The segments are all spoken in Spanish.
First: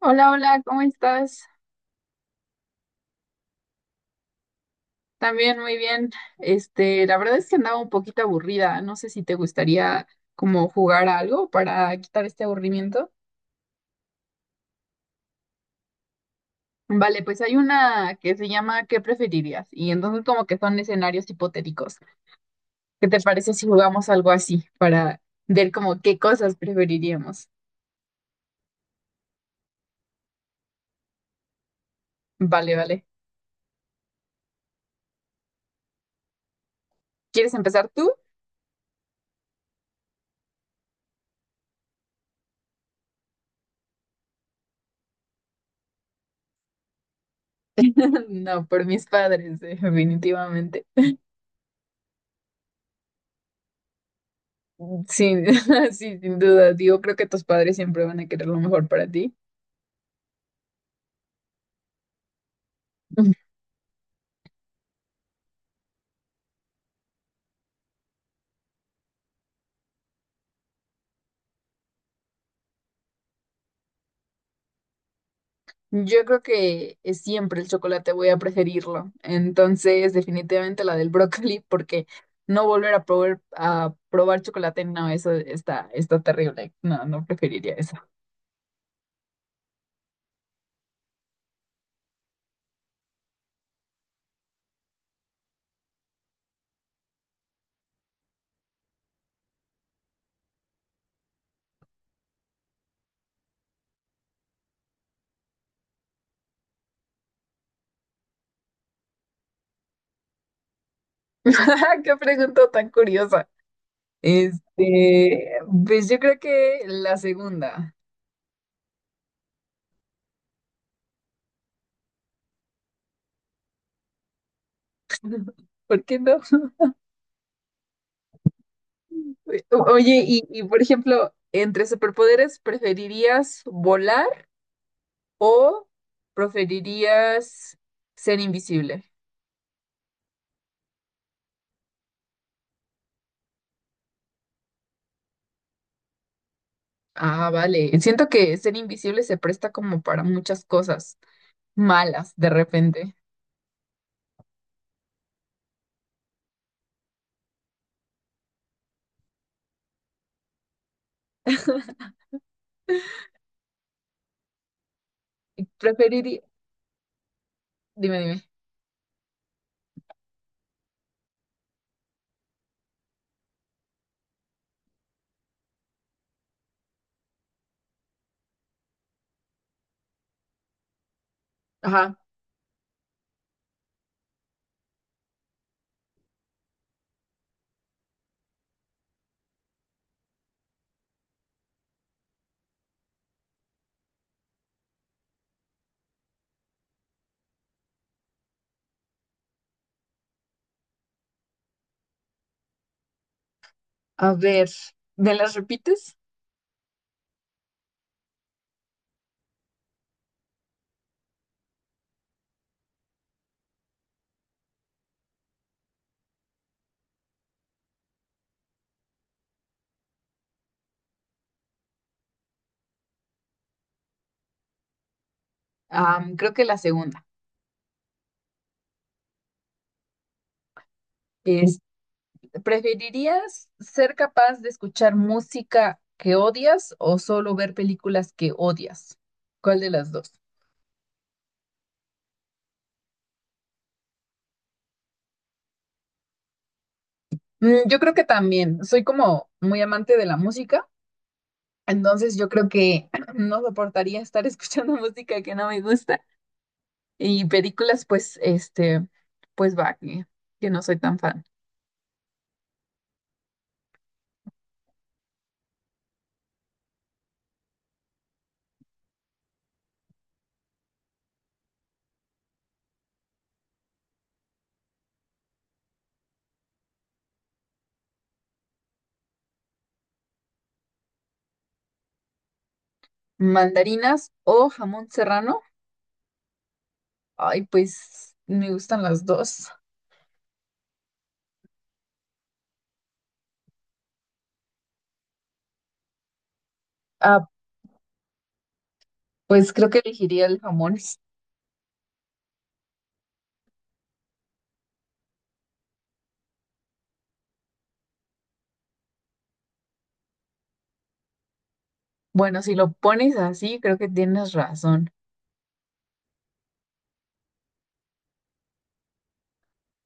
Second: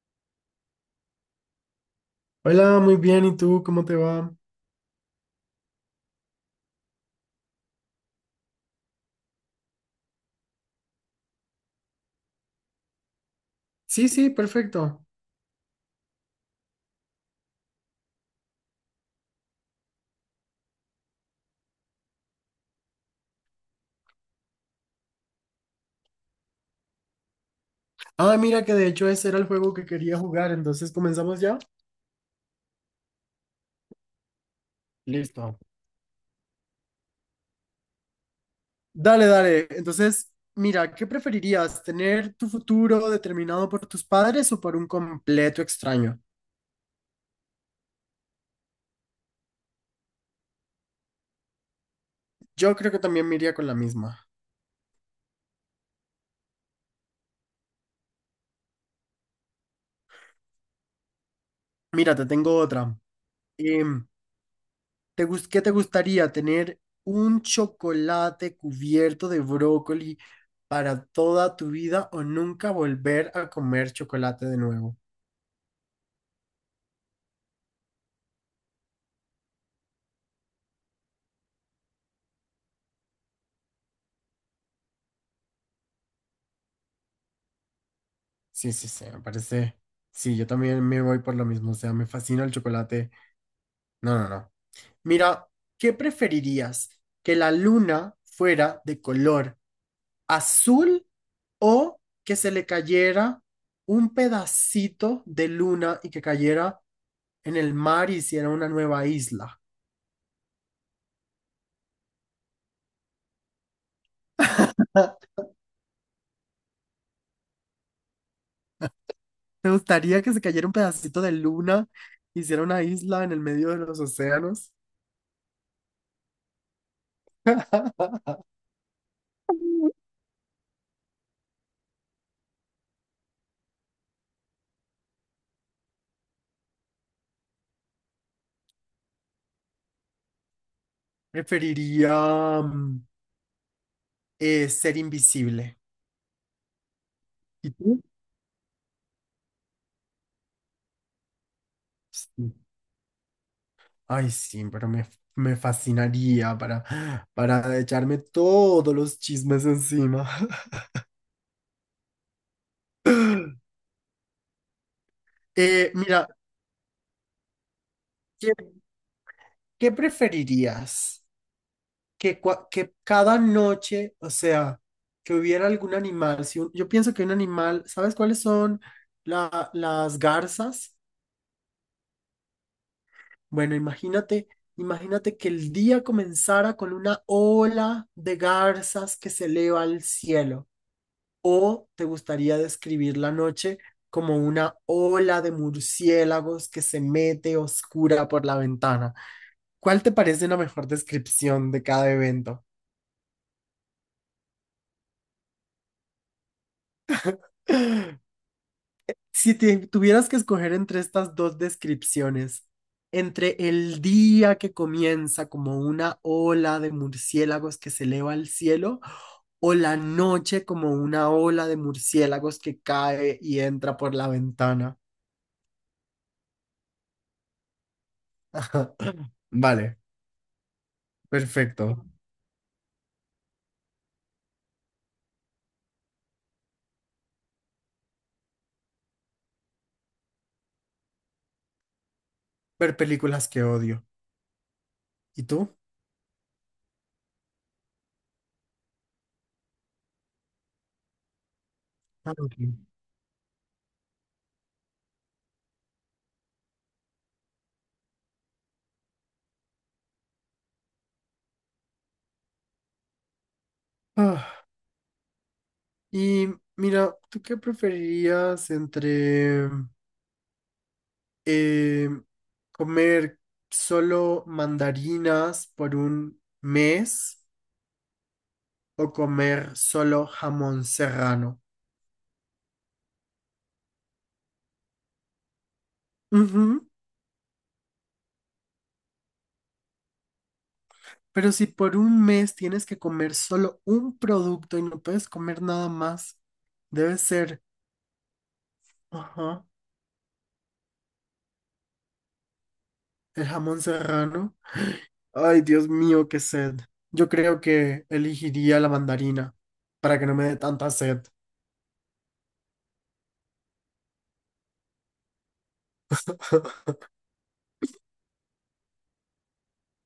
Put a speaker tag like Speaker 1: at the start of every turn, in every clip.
Speaker 1: Hola, hola, ¿cómo estás?
Speaker 2: Hola, muy bien. ¿Y tú cómo te va?
Speaker 1: También muy bien. La verdad es que andaba un poquito aburrida. No sé si te gustaría como jugar a algo para quitar este aburrimiento.
Speaker 2: Sí, sí, perfecto.
Speaker 1: Vale, pues hay una que se llama ¿Qué preferirías? Y entonces como que son escenarios hipotéticos. ¿Qué te parece si jugamos algo así para ver como qué cosas preferiríamos?
Speaker 2: Ah, mira que de hecho ese era el juego que quería jugar, entonces comenzamos ya.
Speaker 1: Vale, vale.
Speaker 2: Listo.
Speaker 1: ¿Quieres empezar tú?
Speaker 2: Dale, dale. Entonces, mira, ¿qué preferirías? ¿Tener tu futuro determinado por tus padres o por un completo extraño?
Speaker 1: No, por mis padres, definitivamente.
Speaker 2: Yo creo que también me iría con la misma.
Speaker 1: Sí, sí, sin duda. Digo, creo que tus padres siempre van a querer lo mejor para ti.
Speaker 2: Mira, te tengo otra. Em, ¿Qué te gustaría? ¿Tener un chocolate cubierto de brócoli para toda tu vida o nunca volver a comer chocolate de nuevo?
Speaker 1: Yo creo que siempre el chocolate voy a preferirlo. Entonces, definitivamente la del brócoli, porque no volver a probar chocolate, no, eso está, está terrible. No, no preferiría eso.
Speaker 2: Sí, sí, sí, me parece. Sí, yo también me voy por lo mismo, o sea, me fascina el chocolate. No, no, no. Mira, ¿qué preferirías? ¿Que la luna fuera de color azul o que se le cayera un pedacito de luna y que cayera en el mar y hiciera una nueva isla?
Speaker 1: Qué pregunta tan curiosa. Este, pues yo creo que la segunda.
Speaker 2: ¿Te gustaría que se cayera un pedacito de luna, hiciera una isla en el medio de los océanos?
Speaker 1: ¿Por qué no? Oye, y por ejemplo, entre superpoderes, ¿preferirías volar o preferirías ser invisible?
Speaker 2: Preferiría ser invisible.
Speaker 1: Ah,
Speaker 2: ¿Y
Speaker 1: vale.
Speaker 2: tú?
Speaker 1: Siento que ser invisible se presta como para muchas cosas malas de
Speaker 2: Sí.
Speaker 1: repente.
Speaker 2: Ay, sí, pero me fascinaría para echarme todos los chismes encima. Mira,
Speaker 1: Preferiría... Dime, dime.
Speaker 2: ¿qué, ¿qué preferirías? Que cada noche, o sea, que hubiera algún animal. Si un- Yo pienso que un animal, ¿sabes cuáles son las garzas?
Speaker 1: Ajá.
Speaker 2: Bueno, imagínate, imagínate que el día comenzara con una ola de garzas que se eleva al cielo. ¿O te gustaría describir la noche como una ola de murciélagos que se mete oscura por la ventana? ¿Cuál te parece una mejor descripción de cada evento?
Speaker 1: A ver, ¿me las repites?
Speaker 2: Si te tuvieras que escoger entre estas dos descripciones, entre el día que comienza como una ola de murciélagos que se eleva al cielo o la noche como una ola de murciélagos que cae y entra por la ventana.
Speaker 1: Creo que la segunda.
Speaker 2: Vale,
Speaker 1: Es,
Speaker 2: perfecto.
Speaker 1: ¿preferirías ser capaz de escuchar música que odias o solo ver películas que odias? ¿Cuál de las dos?
Speaker 2: Ver películas que odio. ¿Y tú?
Speaker 1: Mm, yo creo que también. Soy como muy amante de la música,
Speaker 2: Ah,
Speaker 1: entonces yo
Speaker 2: ok.
Speaker 1: creo que no soportaría estar escuchando música que no me gusta. Y películas, pues, pues va, que no soy tan fan.
Speaker 2: Ah, y mira, ¿tú qué preferirías entre eh, comer solo mandarinas por un mes o comer solo jamón serrano?
Speaker 1: ¿Mandarinas o jamón serrano?
Speaker 2: Ujú.
Speaker 1: Ay, pues me gustan las dos.
Speaker 2: Pero si por un mes tienes que comer solo un producto y no puedes comer nada más, debe
Speaker 1: Ah,
Speaker 2: ser, ajá,
Speaker 1: pues creo que elegiría el jamón.
Speaker 2: el jamón serrano. Ay, Dios mío, qué sed. Yo creo que elegiría la mandarina para que no me dé tanta sed.
Speaker 1: Bueno, si lo pones así, creo que tienes razón.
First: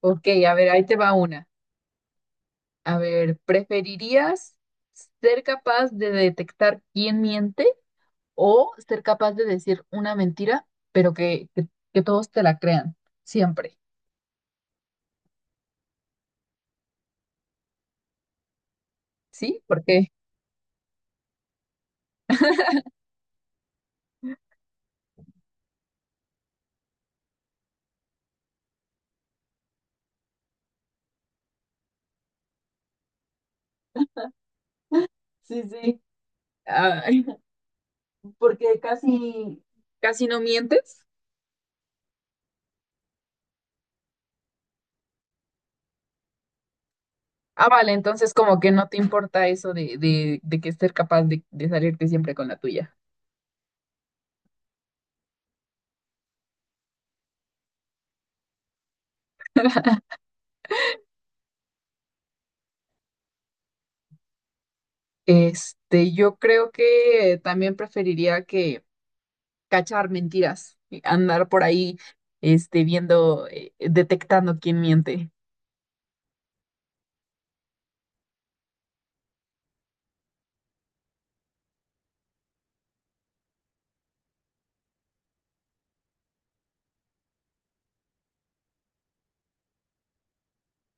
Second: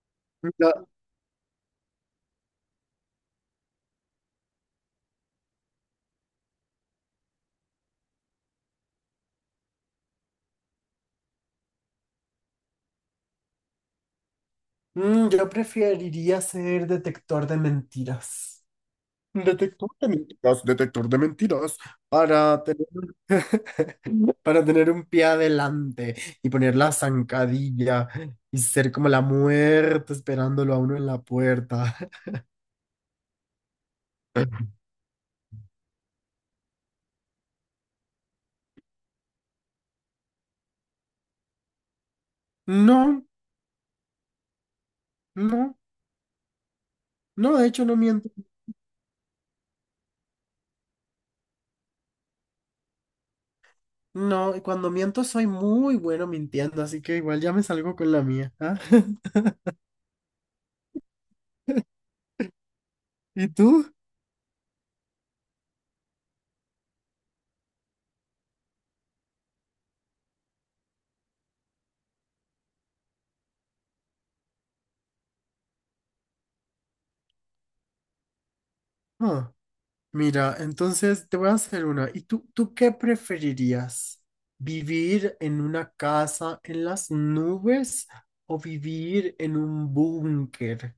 Speaker 1: Ok, a ver, ahí
Speaker 2: La-
Speaker 1: te va una. A ver, ¿preferirías ser capaz de detectar quién miente o ser capaz de decir una mentira, pero que todos te la crean, siempre,
Speaker 2: Yo preferiría ser detector de mentiras.
Speaker 1: ¿sí?
Speaker 2: Detector de
Speaker 1: Porque,
Speaker 2: mentiras, detector de mentiras, para tener, para tener un pie adelante y poner la zancadilla y ser como la muerte esperándolo a uno en la puerta.
Speaker 1: sí, sí, ah, porque casi, casi no mientes.
Speaker 2: No, no, no, de
Speaker 1: Ah,
Speaker 2: hecho
Speaker 1: vale,
Speaker 2: no miento.
Speaker 1: entonces como que no te importa eso de que ser capaz de salirte siempre con la tuya.
Speaker 2: No, y cuando miento soy muy bueno mintiendo, así que igual ya me salgo con la mía. ¿Ah? ¿Y tú?
Speaker 1: Yo creo que también preferiría que cachar mentiras, y andar por ahí, viendo, detectando quién miente.
Speaker 2: Ah, mira, entonces te voy a hacer una. ¿Y tú qué preferirías? ¿Vivir en una casa en las nubes o vivir en un búnker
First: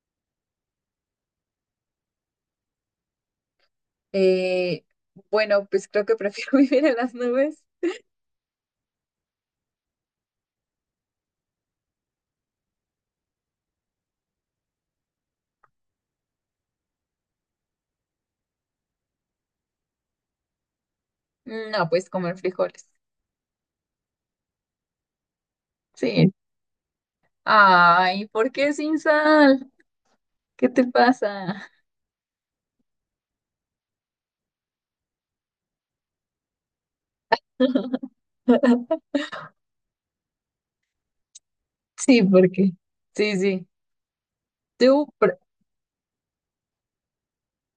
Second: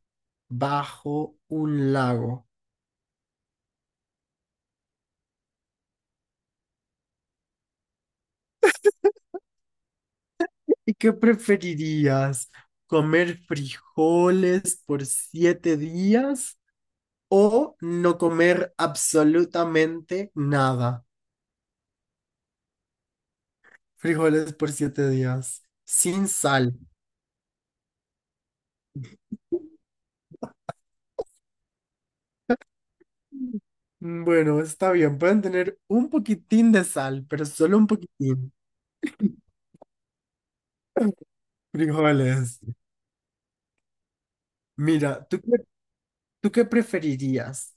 Speaker 2: bajo un lago?
Speaker 1: Eh, bueno, pues creo que prefiero vivir en las nubes.
Speaker 2: ¿Y qué preferirías? ¿Comer frijoles por 7 días o no comer absolutamente nada?
Speaker 1: No, pues comer frijoles.
Speaker 2: Frijoles por siete días, sin
Speaker 1: Sí.
Speaker 2: sal.
Speaker 1: Ay, ¿por qué sin sal? ¿Qué te pasa?
Speaker 2: Bueno, está bien, pueden tener un poquitín de sal, pero solo un poquitín.
Speaker 1: Sí,
Speaker 2: Frijoles.
Speaker 1: porque. Sí, sí. Tú,
Speaker 2: Mira,
Speaker 1: pre-
Speaker 2: ¿tú qué preferirías?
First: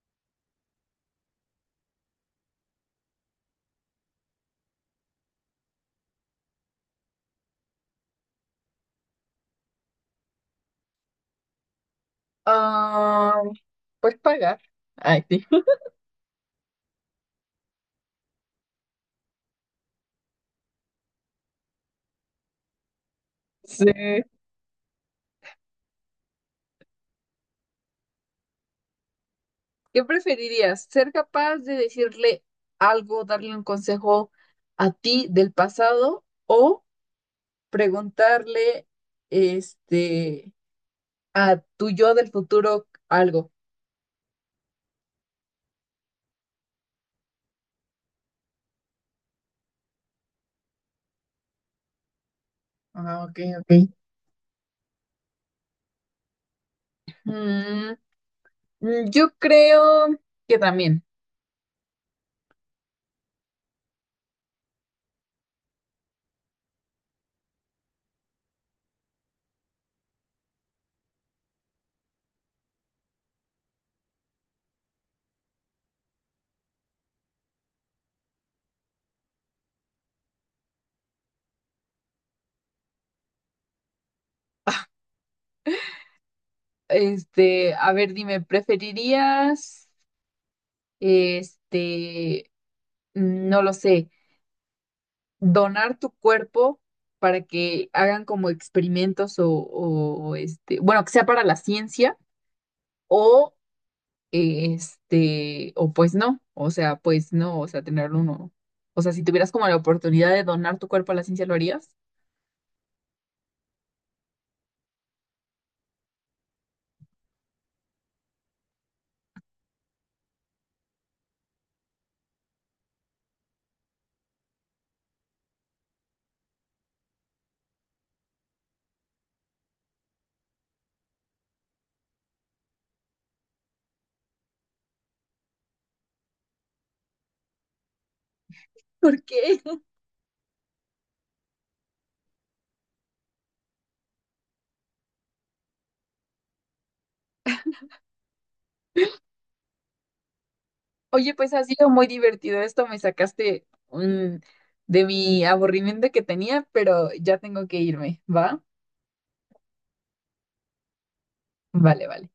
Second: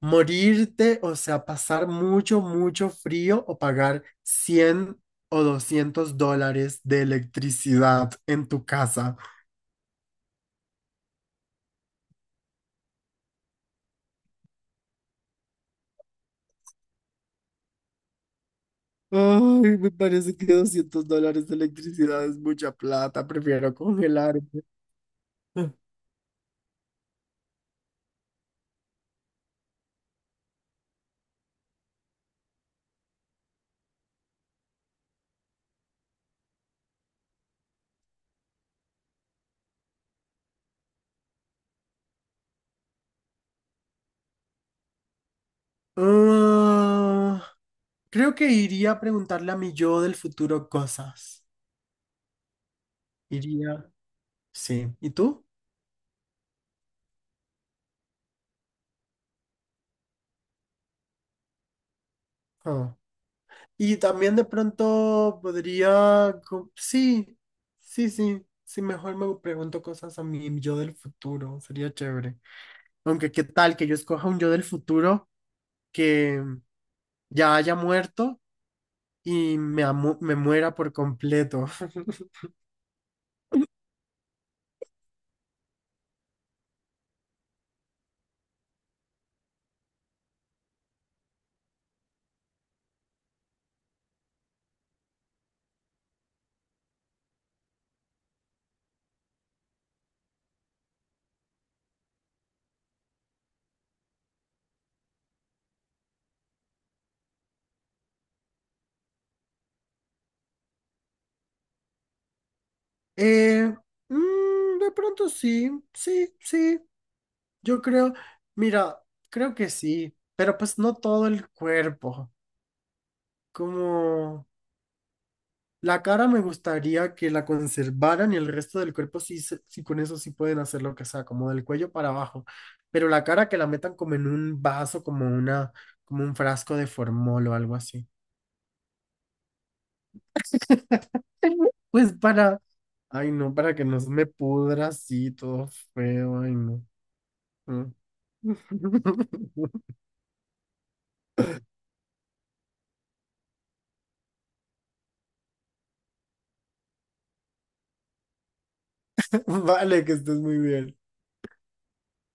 Speaker 2: ¿Morirte, o sea, pasar mucho, mucho frío o pagar 100 o $200 de electricidad en tu casa?
Speaker 1: ah, pues pagar. Ay, sí.
Speaker 2: Ay, me parece que $200 de electricidad es mucha plata, prefiero
Speaker 1: Sí.
Speaker 2: congelarme.
Speaker 1: ¿Qué preferirías? ¿Ser capaz de decirle algo, darle un consejo a ti del pasado o preguntarle este a tu yo del futuro algo?
Speaker 2: Ah, creo que iría a preguntarle a mi yo del futuro cosas.
Speaker 1: Ah, ok, ok.
Speaker 2: Iría. Sí. ¿Y tú?
Speaker 1: Mm, yo creo que también.
Speaker 2: Ah. Y también de pronto sí, sí, sí. Sí, mejor me pregunto cosas a mi yo del futuro. Sería chévere. Aunque qué tal que yo escoja un yo del futuro que ya haya muerto y me muera por completo.
Speaker 1: A ver, dime, ¿preferirías, este, no lo sé, donar tu cuerpo para que hagan como experimentos o, bueno, que sea para la ciencia o, o pues no, o sea, pues no, o sea, tenerlo uno. O sea, si tuvieras como la oportunidad de donar tu cuerpo a la ciencia, ¿lo harías?
Speaker 2: Eh, de pronto sí, sí, sí. Yo creo, mira, creo que sí, pero pues no todo el cuerpo. Como la cara me gustaría que la conservaran y el resto del cuerpo sí, sí con eso sí pueden hacer lo que sea, como del cuello para abajo. Pero la cara que la metan como en un vaso, como un frasco de formol o algo así.
Speaker 1: ¿Por qué?
Speaker 2: Pues para, ay no, para que no se me pudra así todo feo, ay no. Mm.
Speaker 1: Oye, pues ha sido muy divertido esto, me sacaste de mi aburrimiento que tenía, pero ya tengo que irme, ¿va?
Speaker 2: Vale, que estés muy bien.
Speaker 1: Vale, vale.